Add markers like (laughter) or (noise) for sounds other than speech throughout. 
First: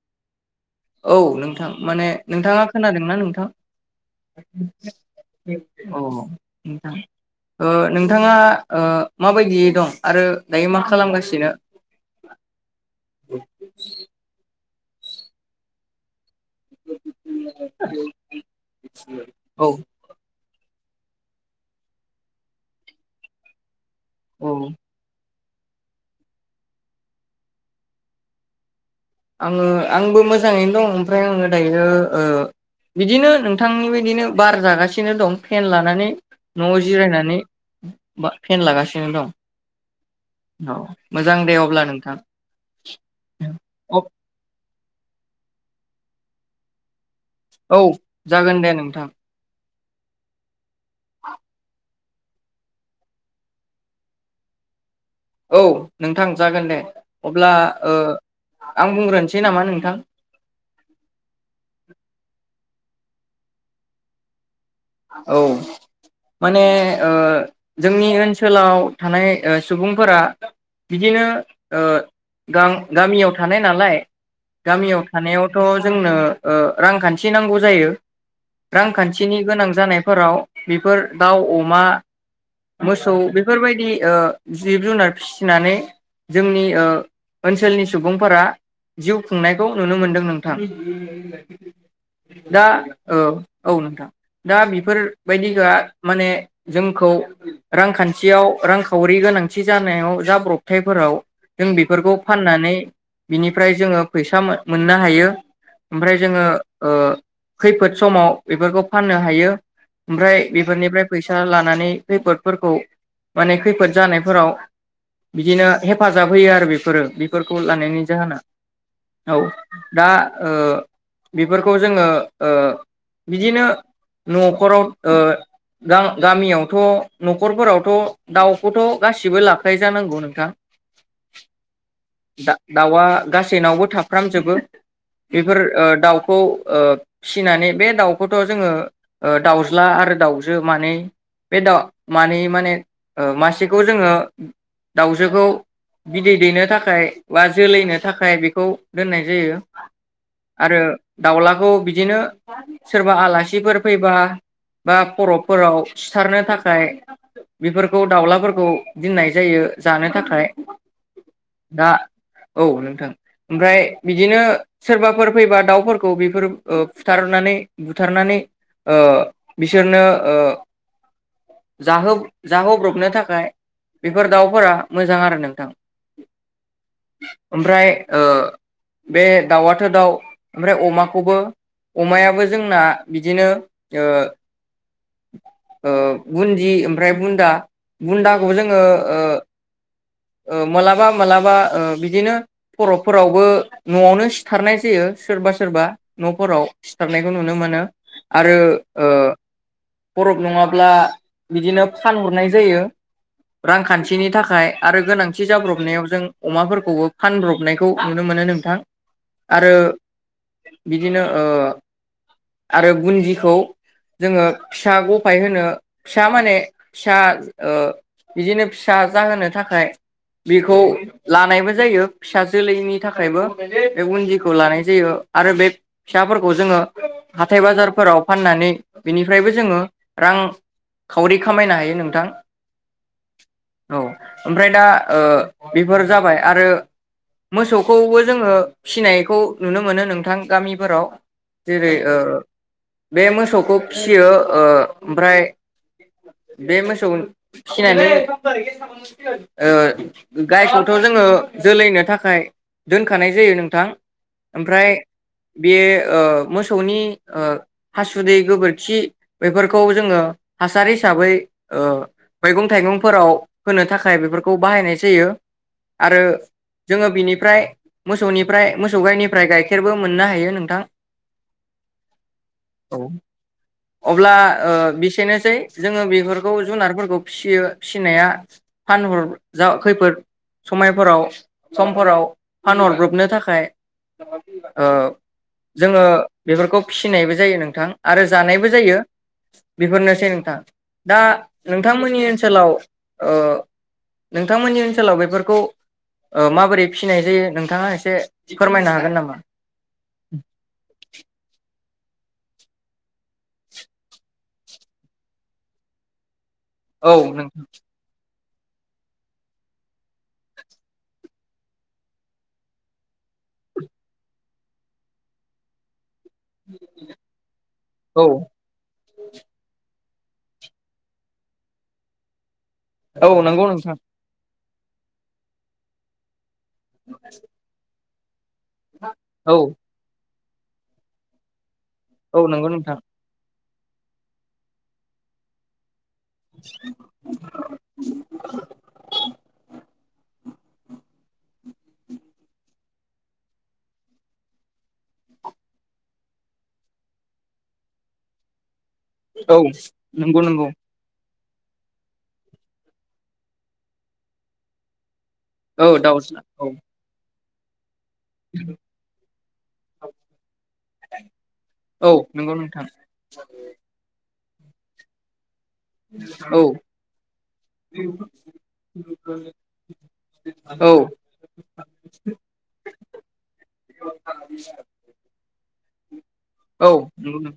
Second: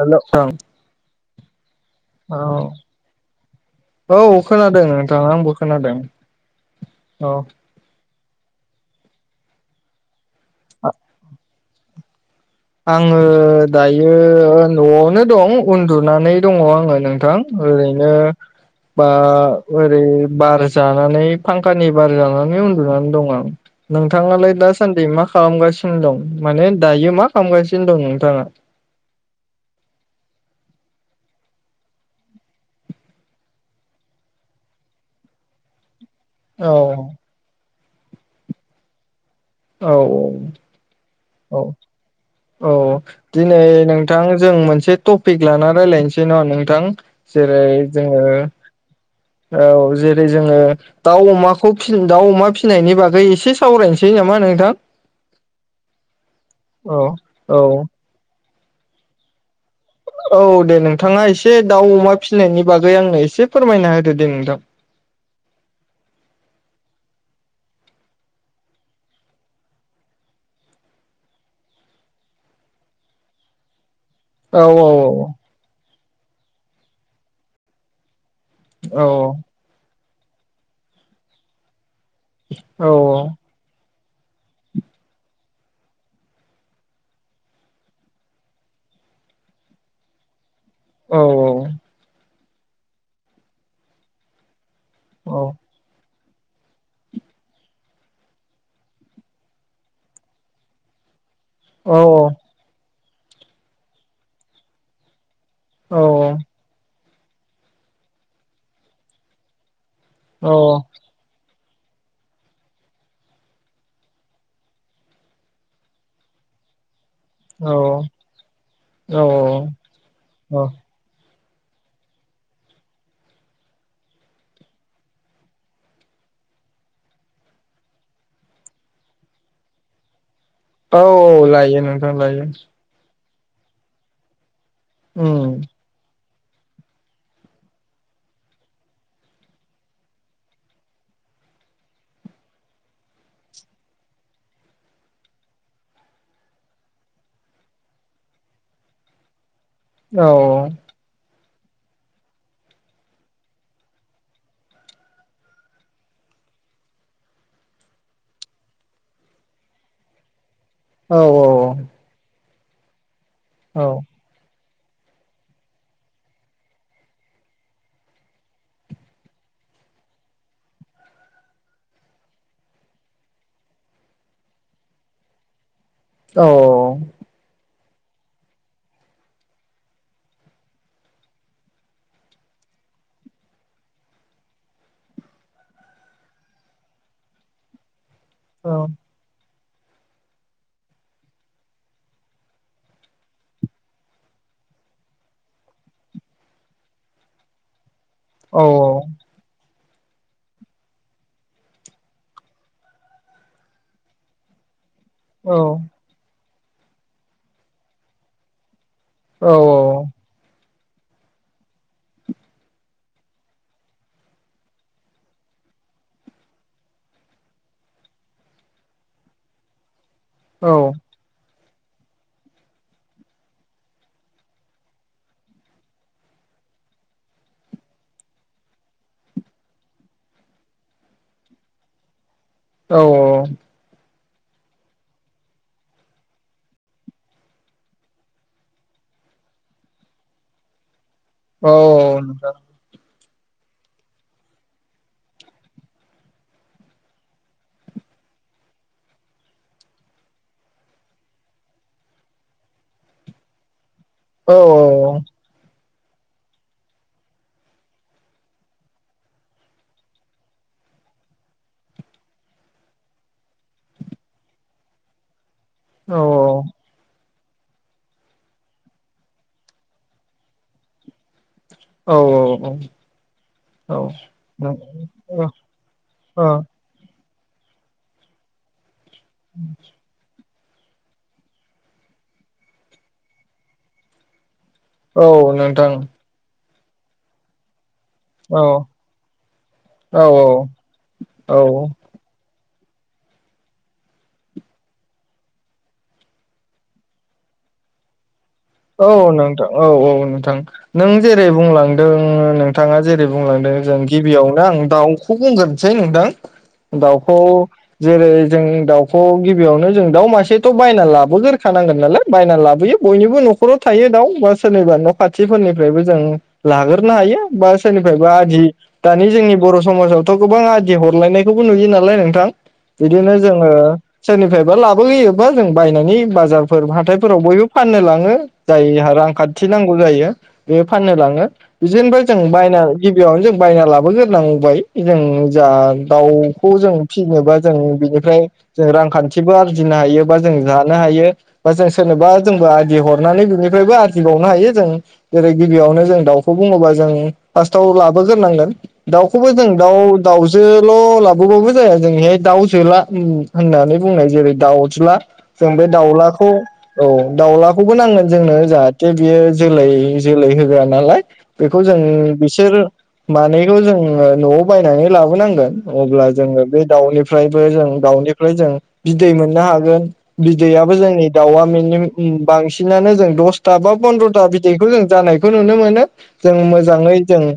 Hello ओं औ नोंथां माने नोंथाङा खोनादोंना नोंथां? औ खोनादों नोंथां आंबो खोनादों औ नोंथां औ ओ नोंथाङा ओ माबायदियै दं? आरो दायो मा खालामगासिनो? आङो दायो नआवनो दं उन्दुनानै दङ आंङो नोंथां ओरैनो बा औ ओरै जानानै फांखानि बार जानानै उन्दुनानै दं आं। औ नोंथांनालाय दासान्दि मा खालामगासिनो दं? माने दायो मा खालामगासिनो दं नोंथाङा? आङो आंबो मोजाङैनो दं ओमफ्राय आङो दायो ओ बिदिनो नोंथांनि बदिनो बार जागासिनो दं फेन लानानै औ न'आव जिरायनानै बा फेन लागासिनो दं। औ। औ मोजां दे औ अब्ला नोंथां औ दिनै नोंथां जों मोनसे टपिक लानानै रायलायनोसै ना नोंथां। जेरै औ जोङो जागोन दे नोंथां औ जेरै जोङो दाउ अमा खुब दाउ अमा फिसिनायनि बागै एसे सावरायनोसै नामा नोंथां? औ नोंथां जागोन दे औ अब्ला औ ओ आं बुंग्रो औ दे नोंथाङा एसे दाउ अमा फिनायनि बागै आंनो एसे फोरमायना होदो दे नोंथां। औ माने ओ जोंनि ओनसोलाव थानाय सुबुंफोरा बिदिनो ओ गामियाव थानाय नालाय औ औ गामियाव थानायावथ जोंनो ओ रांखान्थि नांगौ जायो। औ रांखान्थिनि गोनां। जानायफोराव बेफोर दाउ अमा औ मोसौ बेफोरबायदि ओ जिब जुनार फिसिनानै जोंनि ओ ओनसोलनि सुबुंफोरा जिउ खुंनायखौ नुनो मोनदों नों औ (unintelligible) दा ओ औ नोंथां दा बिब फोर औ बायदि माने जोंखौ रांखान्थियाव रांखावरि गोनांथि जानायाव जाब्रबथायफोराव जों औ बेफोरखौ फाननानै बिनिफ्राय जोङो फैसा मोन-मोननो हायो औ ओमफ्राय जोङो ओ खैफोद समाव बेफोरखौ फाननो हायो ओमफ्राय औ बेफोरनिफ्राय फैसा ला माने खैफोदफोरखौ माने खैफोदजानायफोराव बिदिनो हेफाजाब होयो आरो बेफोरो फोरखौ लानायनि जाहोना औ दा ओ औ बेफोरखौ जोङो ओ बिदिनो नखराव ओ गा-गामियावथ नखरफोरावथ दाउखौथ गासिबो लाखायोजानांगौ नोंथां औ औ लायो नोंथां लायो दा दाउआ गासैनावबो थाफ्रामजोबो उम बेफोर ओ दाउ खौ ओ फिनानै बे दाउखौथ जोङो दाउज्ला आरो दाउजो मानै बे दा मानै माने ओ मासेखौ जोङो दाउजोखौ बिदै दैनो थाखाय बा जोलैनो थाखाय बेखौ दोननाय जायो औ आरो दाउला औ बिदिनो सोरबा आला थिफोर फैबा बा परफफोराव सिथारनो थाखाय बेफोरखौ दाउलाफोरखौ दोननाय जायो जानो थाखाय औ औ औ दा औ नोंथां ओमफ्राय बिदिनो सोरबाफोर फैबा दाउफोरखौ बेफोर फुथारनानै बुथारनानै ओ बिसोरनो ओ जाहोब-जाहोब्रबनो थाखाय बेफोर दाउफोरा मोजां आरो नोंथां औ औ औ फ्राय ओ बे दाउआथ दाउ ओमफ्राय अमाखौबो अमायाबो जोंना बिदिनो ओ ओ बुन्दि ओमफ्राय बुन्दा बुन्दाखौ जोङो ओ ओ मोलाबा मालाबा ओ बिदिनो खरफोरावबो नआवनो सिथारनाय जायो सोरबा सोरबा नफोराव सिथारनायखौ नुनो मोनो। आरो औ ओ फरफ नङाब्ला बिदिनो फानहरनाय जायो रांखान्थिनि थाखाय आरो गोनांथि औ जाब्रबनायाव जों अमाफोरखौबो फानब्रबनायखौ नुनो मोनो नोंथां आरो बिदिनो ओ आरो बुन्दिखौ जोङो फिसा गफाय होनो फिसा माने फिसा ओ बिदिनो फिसा जाहोनो थाखाय औ बेखौ लानायबो जायो फिसा जोलैनि थाखायबो बे बुन्दिखौ लानाय जायो आरो बे फिसाफोरखौ जोङो हाथाय बाजारफोराव फाननानै बिनि फ्रायबो जोङो रां खावरि खामायनो हायो नोंथां। औ औ औ औ ओमफ्राय दा ओ बेफोर जाबाय आरो मोसौखौबो जोङो फिनायखौ नुनो मोनो नोंथां गामिफोराव औ जेरै औ नोंथां बे मोसौखौ फियो ओ ओमफ्राय बे मोसौ फिनानै ओ गायखौथ जोङो जोलैनो थाखाय दोनखानाय जायो नोंथां औ ओमफ्राय बे ओ मोसौनि ओ हासुदै गोबोर खि बेफोरखौ जोङो हासार हिसाबै ओ मैगं- थाइगंफोराव होनो थाखाय बेफोरखौ बाहायनाय जायो। औ आरो जोङो बिनि फ्राय मोसौनिफ्राय मोसौ गाइनिफ्राय गाइखेरबो मोननो हायो नोंथां औ औ औ अब्ला ओ बेसेनोसै जोङो बेफोरखौ औ जुनारफोर बखौ फियो फिनाया फानहर जा खैफोद समायफोराव समफोराव फानहरब्रबनो थाखाय ओ औ नोंथां जोङो बेफोरखौ फिसिनायबो जायो नोंथां आरो औ जानायबो जायो औ बेफोरनोसै नोंथां। औ दा औ नोंथांमोननि ओनसोलाव ओ नोंथांमोननि ओनसोलाव बेफोरखौ ओ माबोरै फिनाय जायो नोंथाङा एसे फोरमायनो औ हागोन नामा? नोंथां औ औ नोंथां नों जेरै बुंलां दोङो नोंथाङा जेरै बुंलांदों जों गिबियावनो आं दाउखौ बुंग्रोनोसै नोंथां। औ दाउखौ नोंथां जेरै जों दाउखौ गिबियावनो जों दाउ मासेथ बायना लाबोगोरखानांगोन नालाय बायना लाबोयो बयनिबो न खराव थायो दाउ बा सोरनिबा न खाथिफोरनिफ्रायबो जों लाग्रोनो हायो बा औ सोरनिफ्रायबा आदि दानि जोंनि बर समाजाव थ गोबां आदि हरलायनायखौबो नुयो नालाय नोंथां औ बिदिनो नंगौ जोङो नोंथां सोरनिफ्राय लाबोयोबा जों बायनानै बाजार हाथायफोराव बयबो फाननो लाङो। हो जायहा औ रांखान्थि नांगौ जायो। बेयो फाननो लाङो। बिदिनिफ्राय जों औ नंगौ बायना नोंथां गिबियावनो जों बायना लाबोग्रोनांबाय जों जा दाउखौ जों फिसिनोबा जों बिनिफ्राय जों रांखान्थिबो आरजिनो हायो। जों जानो हायो बा जों सोरनोबा जोंबोदि ह थनानै बिनिफ्रायबो आरजिबावनो हायो जों जेरै गिबियावनो जों दाउखौ बुङोबा जों फार्स्टआव लाबोग्रोनांगोन। दाउखौबो औ जों दाउ नंगौ नंगौ दाउजोल लाबो बौबाबो जाया जोंनिहाय दाउ जोला होननानै बुंनाय जेरै दाउज्ला जों बे औ दाउज्ला दाउलाखौ औ दावला खौबो नाङो। जोंनो जाहाथे बियो जोलाय जोलै हो होआ नालाय बेखौ जों औ नंगौ बिसोर नोंथां मानैखौ जों न'आव बायनानै लाबोनांगोन। अब्ला औ जोङो बे दाउनिफ्रायबो जों दाउनिफ्राय जों बिदै मोननो हागोन बिदैयाबो औ जोंनि दाउआ मिनि बांसिनानो जों दथा बन्द्रथा बिदैखौ जों जानायखौ नुनो मोनो जों औ मोजाङै जों नंगौ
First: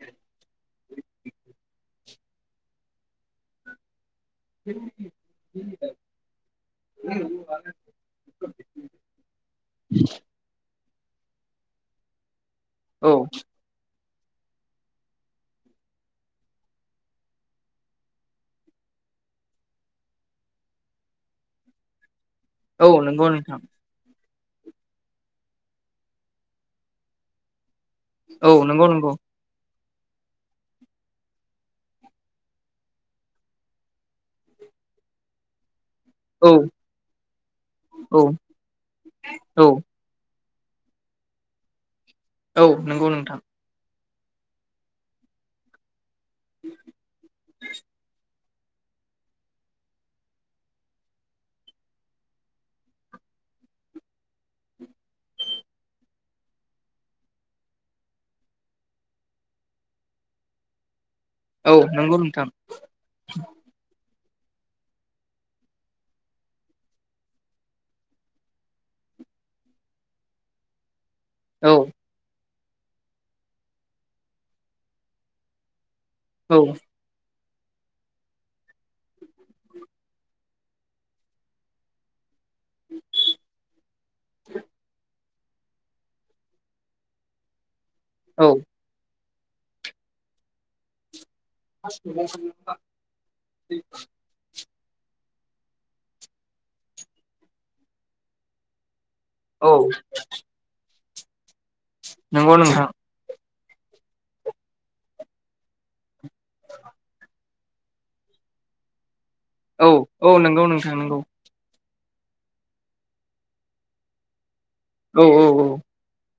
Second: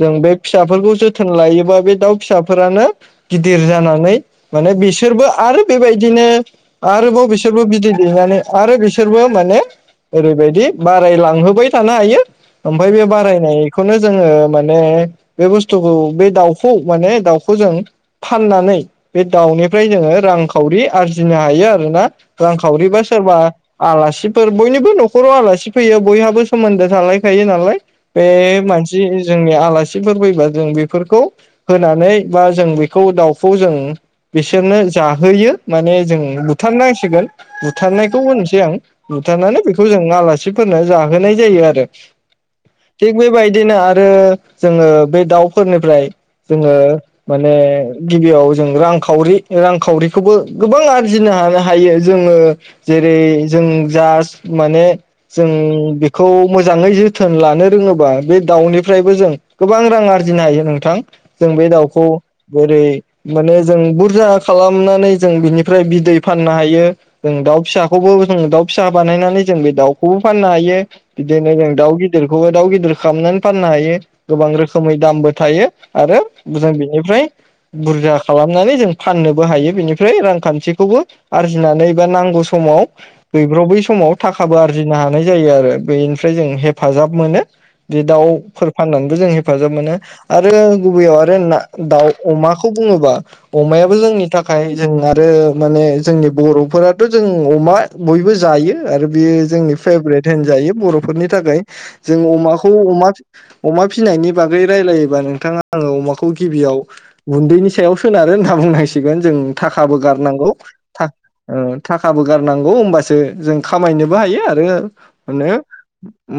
जों बे फिसाफोरखौ जोथोन लायोबा बे बे दाउ फिसाफोरानो गिदिर जानानै। माने बिसोरबो आरो बेबायदिनो आरोबाव बिसोरबो बिदै दैनानै आरो बिसोर फोरबो माने ओरैबायदि बाराय लांहोबाय थानो हायो ओमफ्राय बे औ बारायनायखौनो जोङो माने बे बुस्थुखौ बे दाउखौ माने दाउखौ जों फाननानै बे दाउनिफ्राय जोङो रांखावरि आरजिनो हायो आरोना। औ रांखावरिबा नंगौ सोरबा नोंथां आलासिफोर बयनिबो नखराव आलासि फैयो बयहाबो सोमोन्दो थालायखायो नालाय। बे औ नंगौ मानसि नंगौ जोंनि आलासि। खासिफोर फैबा जों बेफोरखौ होनानै बा जों बेखौ दाउखौ जों बिसोरनो जाहोयो। माने जों औ बुथारनांसिगोन बुथारनायखौ औ होन बुथारनानै औ बेखौजों लिंना मासिफोरनो जाहोनाय जायो आरो। औ नंगौ थिक बे नोंथां बायदिनो आरो जोङो बे दाउफोरनिफ्राय जोङो माने गिबियाव जों रांखावरि रांखावरिखौबो गोबां आरजिनो हानो हायो जोङो जेरै जों जास माने जों बेखौ मोजाङै जोथोन लानो रोङोबा बे दाउनिफ्रायबो जों गोबां रां आरजिनो हायो नोंथां। जों बे औ दाउखौ नंगौ नोंथां जेरै माने जों बुरजा खालामनानै जों बिनिफ्राय बिदै फाननो हायो जों दाउ फिसाखौबो जों दाउ फिसा बानायनानै जों बे दाउखौबो फाननो हायो। बिदिनो जों औ दाउ गिदिरखौबो दाउ गिदिर खालामनानै फाननो हायो गोबां रोखोमै दामबो थायो। आरो औ मोजां बेनिफ्राय बुरजा खालामनानै जों फाननोबो हायो बेनिफ्राय रांखान्थिखौबो आरजिनानै एबा नांगौ सम समाव रबै समाव थाखाबो आरजिनो हागोन। हानायजायो आरो बेनिफ्राय जों हेफाजाब मोनो। बे दाउफोर फाननानैबो जों हे हेफाजाब मोनो आरो गुबैयाव ना दाउ अमाखौ बुङोबा अमायाबो जोंनि थाखाय जों आरो माने जोंनि बर' फोराथ' जों अमा। बयबो जायो आरो बेयो औ जोंनि फेभरेट होनजायो बर' फोरनि थाखाय जों औ नंगौ अमाखौ नोंथां अमा अमा फिनायनि बागै रायलायोबा नोंथाङा आङो अमाखौ गिबियाव गुन्दैनि सायाव सोनारो होनना बुंनांसिगोन। जों औ थाखाबो औ गारनांगौ नंगौ नोंथां नंगौ ओ थाखाबो गारनां गौ होमबासो जों खामायनोबो हायो आरो औ मोनो।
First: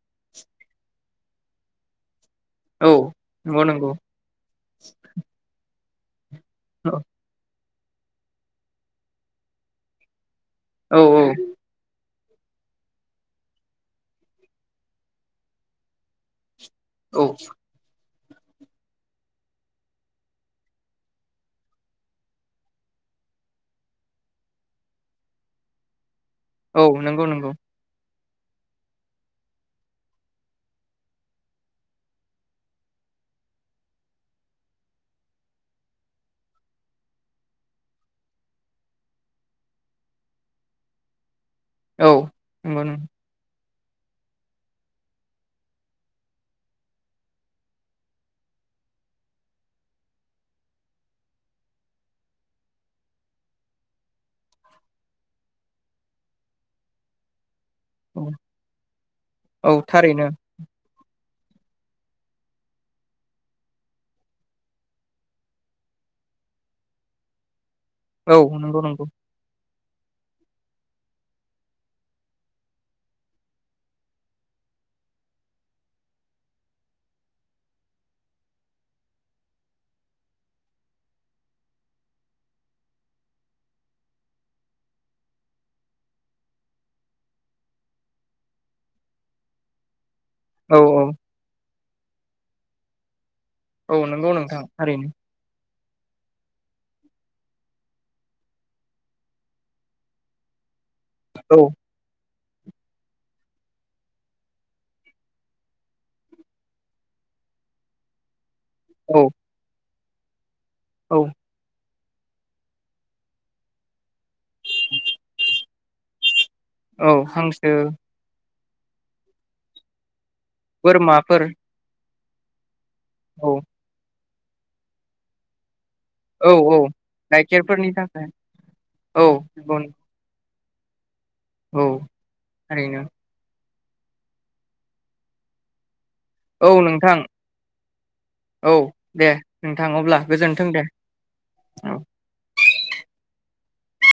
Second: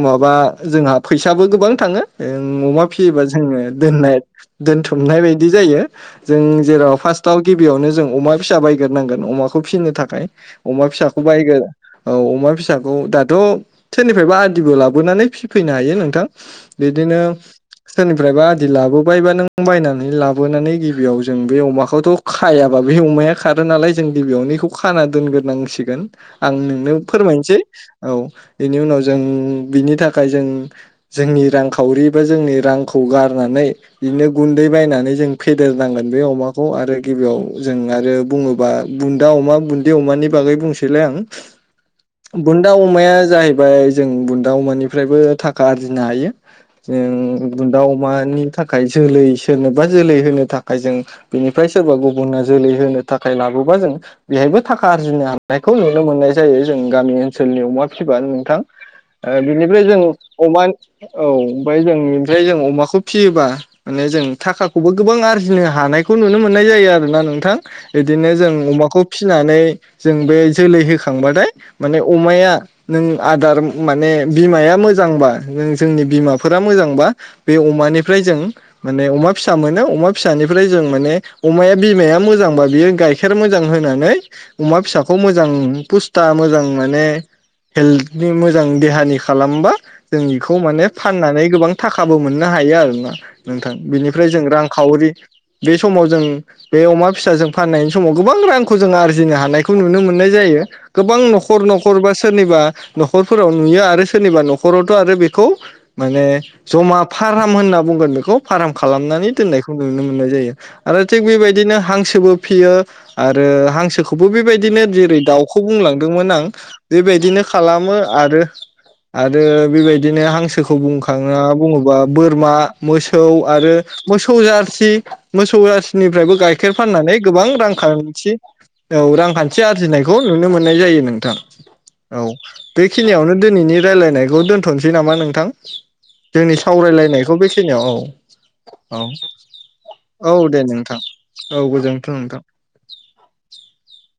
माबा जोंहा फैसाबो गोबां थाङो। ओ अमा औ फियोबा जोङो नंगौ नंगौ दोननाय दोनथुमनाय बायदि जायो। जों औ जेराव फार्स्टआव गि गिबियावनो जों अमा फिसा बायग्रोनांगोन अमाखौ फिसिनो थाखाय अमा औ फिसाख (unintelligible) औ अमा फिसाखौ दाथ‌' सोरनिफ्रायबा आदिबो लाबोनानै फिफैनो हायो नोंथां। बिदिनो औ सोरनिफ्रायबा आदि लाबोबायबा नों बायनानै लाबोनानै गिबियाव जों बे अमाखौथ' खायाबा बे अमाया खारो नालाय जों गिबियावनोखौ खाना दोनग्रोनांसिगोन। (inaudible) आं औ नोंनो नंगौ नंगौ फोरमायनोसै। औ इनि उनाव जों बिनि थाखाय जों जोंनि रांखावरि बा जोंनि रांखौ गारनानै बिदिनो गुन्दै बायनानै जों फेदेरनांगोन बे अमाखौ आरो गिबियाव जों आरो बुङोबा बुन्दा अमा बुन्दै अमानि बागै बुंसो बुंसैलाय आं। औ बुन्दा नंगौ नंगौ अमाया जाहैब फ्राय जों बुन्दा अमानिफ्रायबो थाखा आरजिनो हायो जों बुन्दा अमानि थाखाय जोलै सोरनोबा जोलै होनो थाखाय जों बेनिफ्राय सोरबा गुबुना जोलै होनो थाखाय लाबोबा जों बेहायबो थाखा आरजिनो हा हानायखौ नुनो मोननाय जायो जों गामि ओनसोलनि अमा फिसिबा नोंथां ओ औ बिनिफ्राय जों थारैनो अमा औ ओमफ्राय जों ओमफ्राय जों अमाखौ फियोबा माने जों थाखाखौबो गोबां आरजिनो हानायखौ नुनो मोननाय जायो आरोना नोंथां। बिदिनो औ जों नंगौ अमाखौ नंगौ फिसिनानै जों बे जोलै होखांबाथाय माने अमाया नों आदार माने बिमाया मोजांबा नों जोंनि बिमाफोरा मोजांबा बे अमानिफ्राय जों माने अमा फिसा मोनो अमा फिसानिफ्राय जों माने अमाया बिमाया मोजांबा बियो गाइखेर मोजां होनानै अमा फिसाखौ मोजां फुस्था मोजां माने हेल्थनि मोजां देहानि खालामबा जों बेखौ औ माने औ फाननानै गोबां थाखाबो मोननो हायो आरोना नोंथां औ बेनिफ्राय नंगौ जों नोंथां थारैनो रांखावरि बे समाव जों बे अमा फिसाजों फाननायनि समाव गोबां रांखौ जों आरजि जिनो हानायखौ नुनो मोननाय जायो गोबां नखर औ नखर बा सोरनिबा नखरफोराव नुयो आरो सोरनिबा नखरावथ आरो बेखौ माने जमा फाराम होनना बुंगोन बेखौ फाराम औ खालामनानै दोननायखौ नुनो मोननाय जायो आरो थिग औ बेबायदिनो हां बो फियो आरो हांसो ब बेबायदिनो जेरै दाउख खौ बुंलांदोंमोन आं औ बेबायदिनो हांसो खालामो आरो आरो बेबायदिनो हां सोखौ बुंखाङा बोरमाफोर बुङोबा बोरमा मोसौ औ आरो मोसौ जारसि मोसौ जारसि निफ्रायबो औ गाइखेर औ फाननानै गोबां गाइखेरफोरनि थाखाय रांखान्थि औ रांखान्थि आरजिनायखौ नुनो मोन नाय जायो नोंथां औ थारैनो बेखिनियावनो दोनैनि रायलायनायखौ दोन्थनोसै नामा नोंथां? जोंनि औ नोंथां सावरायलायनायखौ बेखिनियाव औ औ दे नोंथां अब्ला औ दे गोजोन्थों नोंथां औ गोजोनथों नोंथां (inaudible)